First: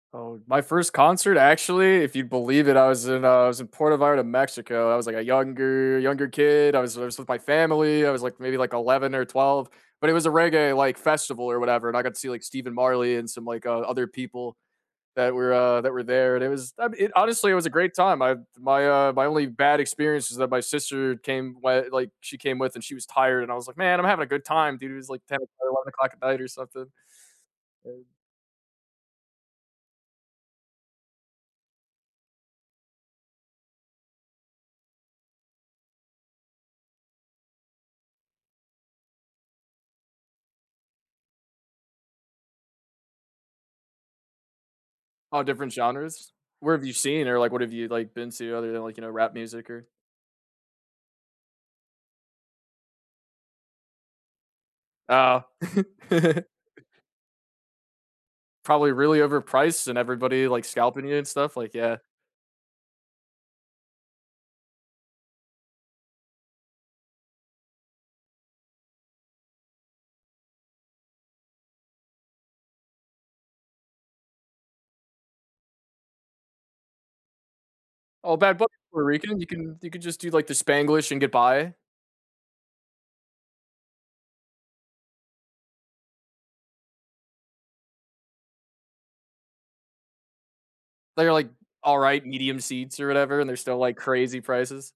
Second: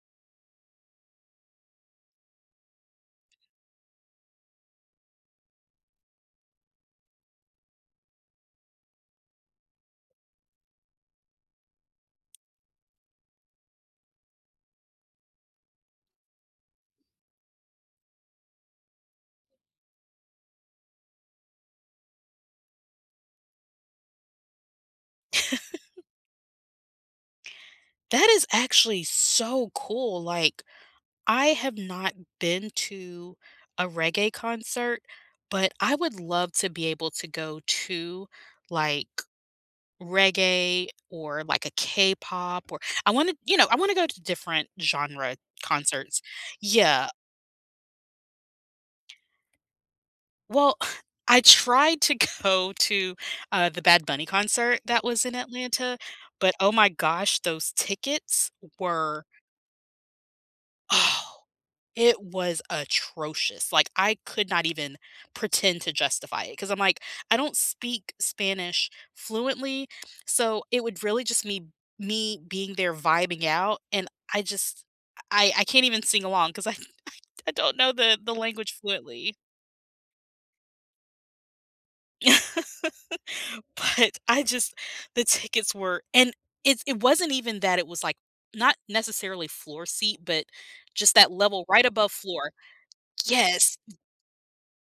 Oh and my first concert, I actually- if you believe it- I was in I was in Puerto Vallarta, Mexico, I was, like, a younger younger kid, I was I was with my family, I was, like, maybe, like, 11 or 12, but it was a reggae, like, festival or whatever, and I got to see, like, Stephen Marley and some, like, uh, other people that were uh, that were there, and it was I mean, honestly it was a great time, I've my, uh my only bad experience is that my sister came whi like, she came with, and she was tired, and I was like, "Man, I'm having a good time, dude," it was, like, ten or eleven o'clock at night or something. That is actually so cool, like, I have not been to a reggae concert, but I would love to be able to go to, like, reggae or, like, a K-pop or I wanna you know, I wanna go to different genre All different concerts genres? Where have you Yeah. seen or like, what have you, like, been to other than, like, you know, rap music, or Well, I tried to go to, uh, the Bad Bunny concert that was in Oh. Atlanta, but oh my gosh, those tickets Probably really were overpriced and everybody, like, scalping you and Oh, stuff, like, yeah. it was atrocious, like, I could not even pretend to justify it 'cause I'm like, I don't speak Spanish fluently, so it would really just me me being there vibing out, and I just I I I can't even sing along 'cause I I I don't know the the Oh, Bad Bu language Puerto fluently. Rican, you can you can just do, like, the Spanglish and get by. But, I just the tickets were and it's it wasn't even that; it was, like, not necessarily floor seat, but just that They're, like, level right above alright floor. medium seats or whatever, and they're still, Yes. like, crazy prices.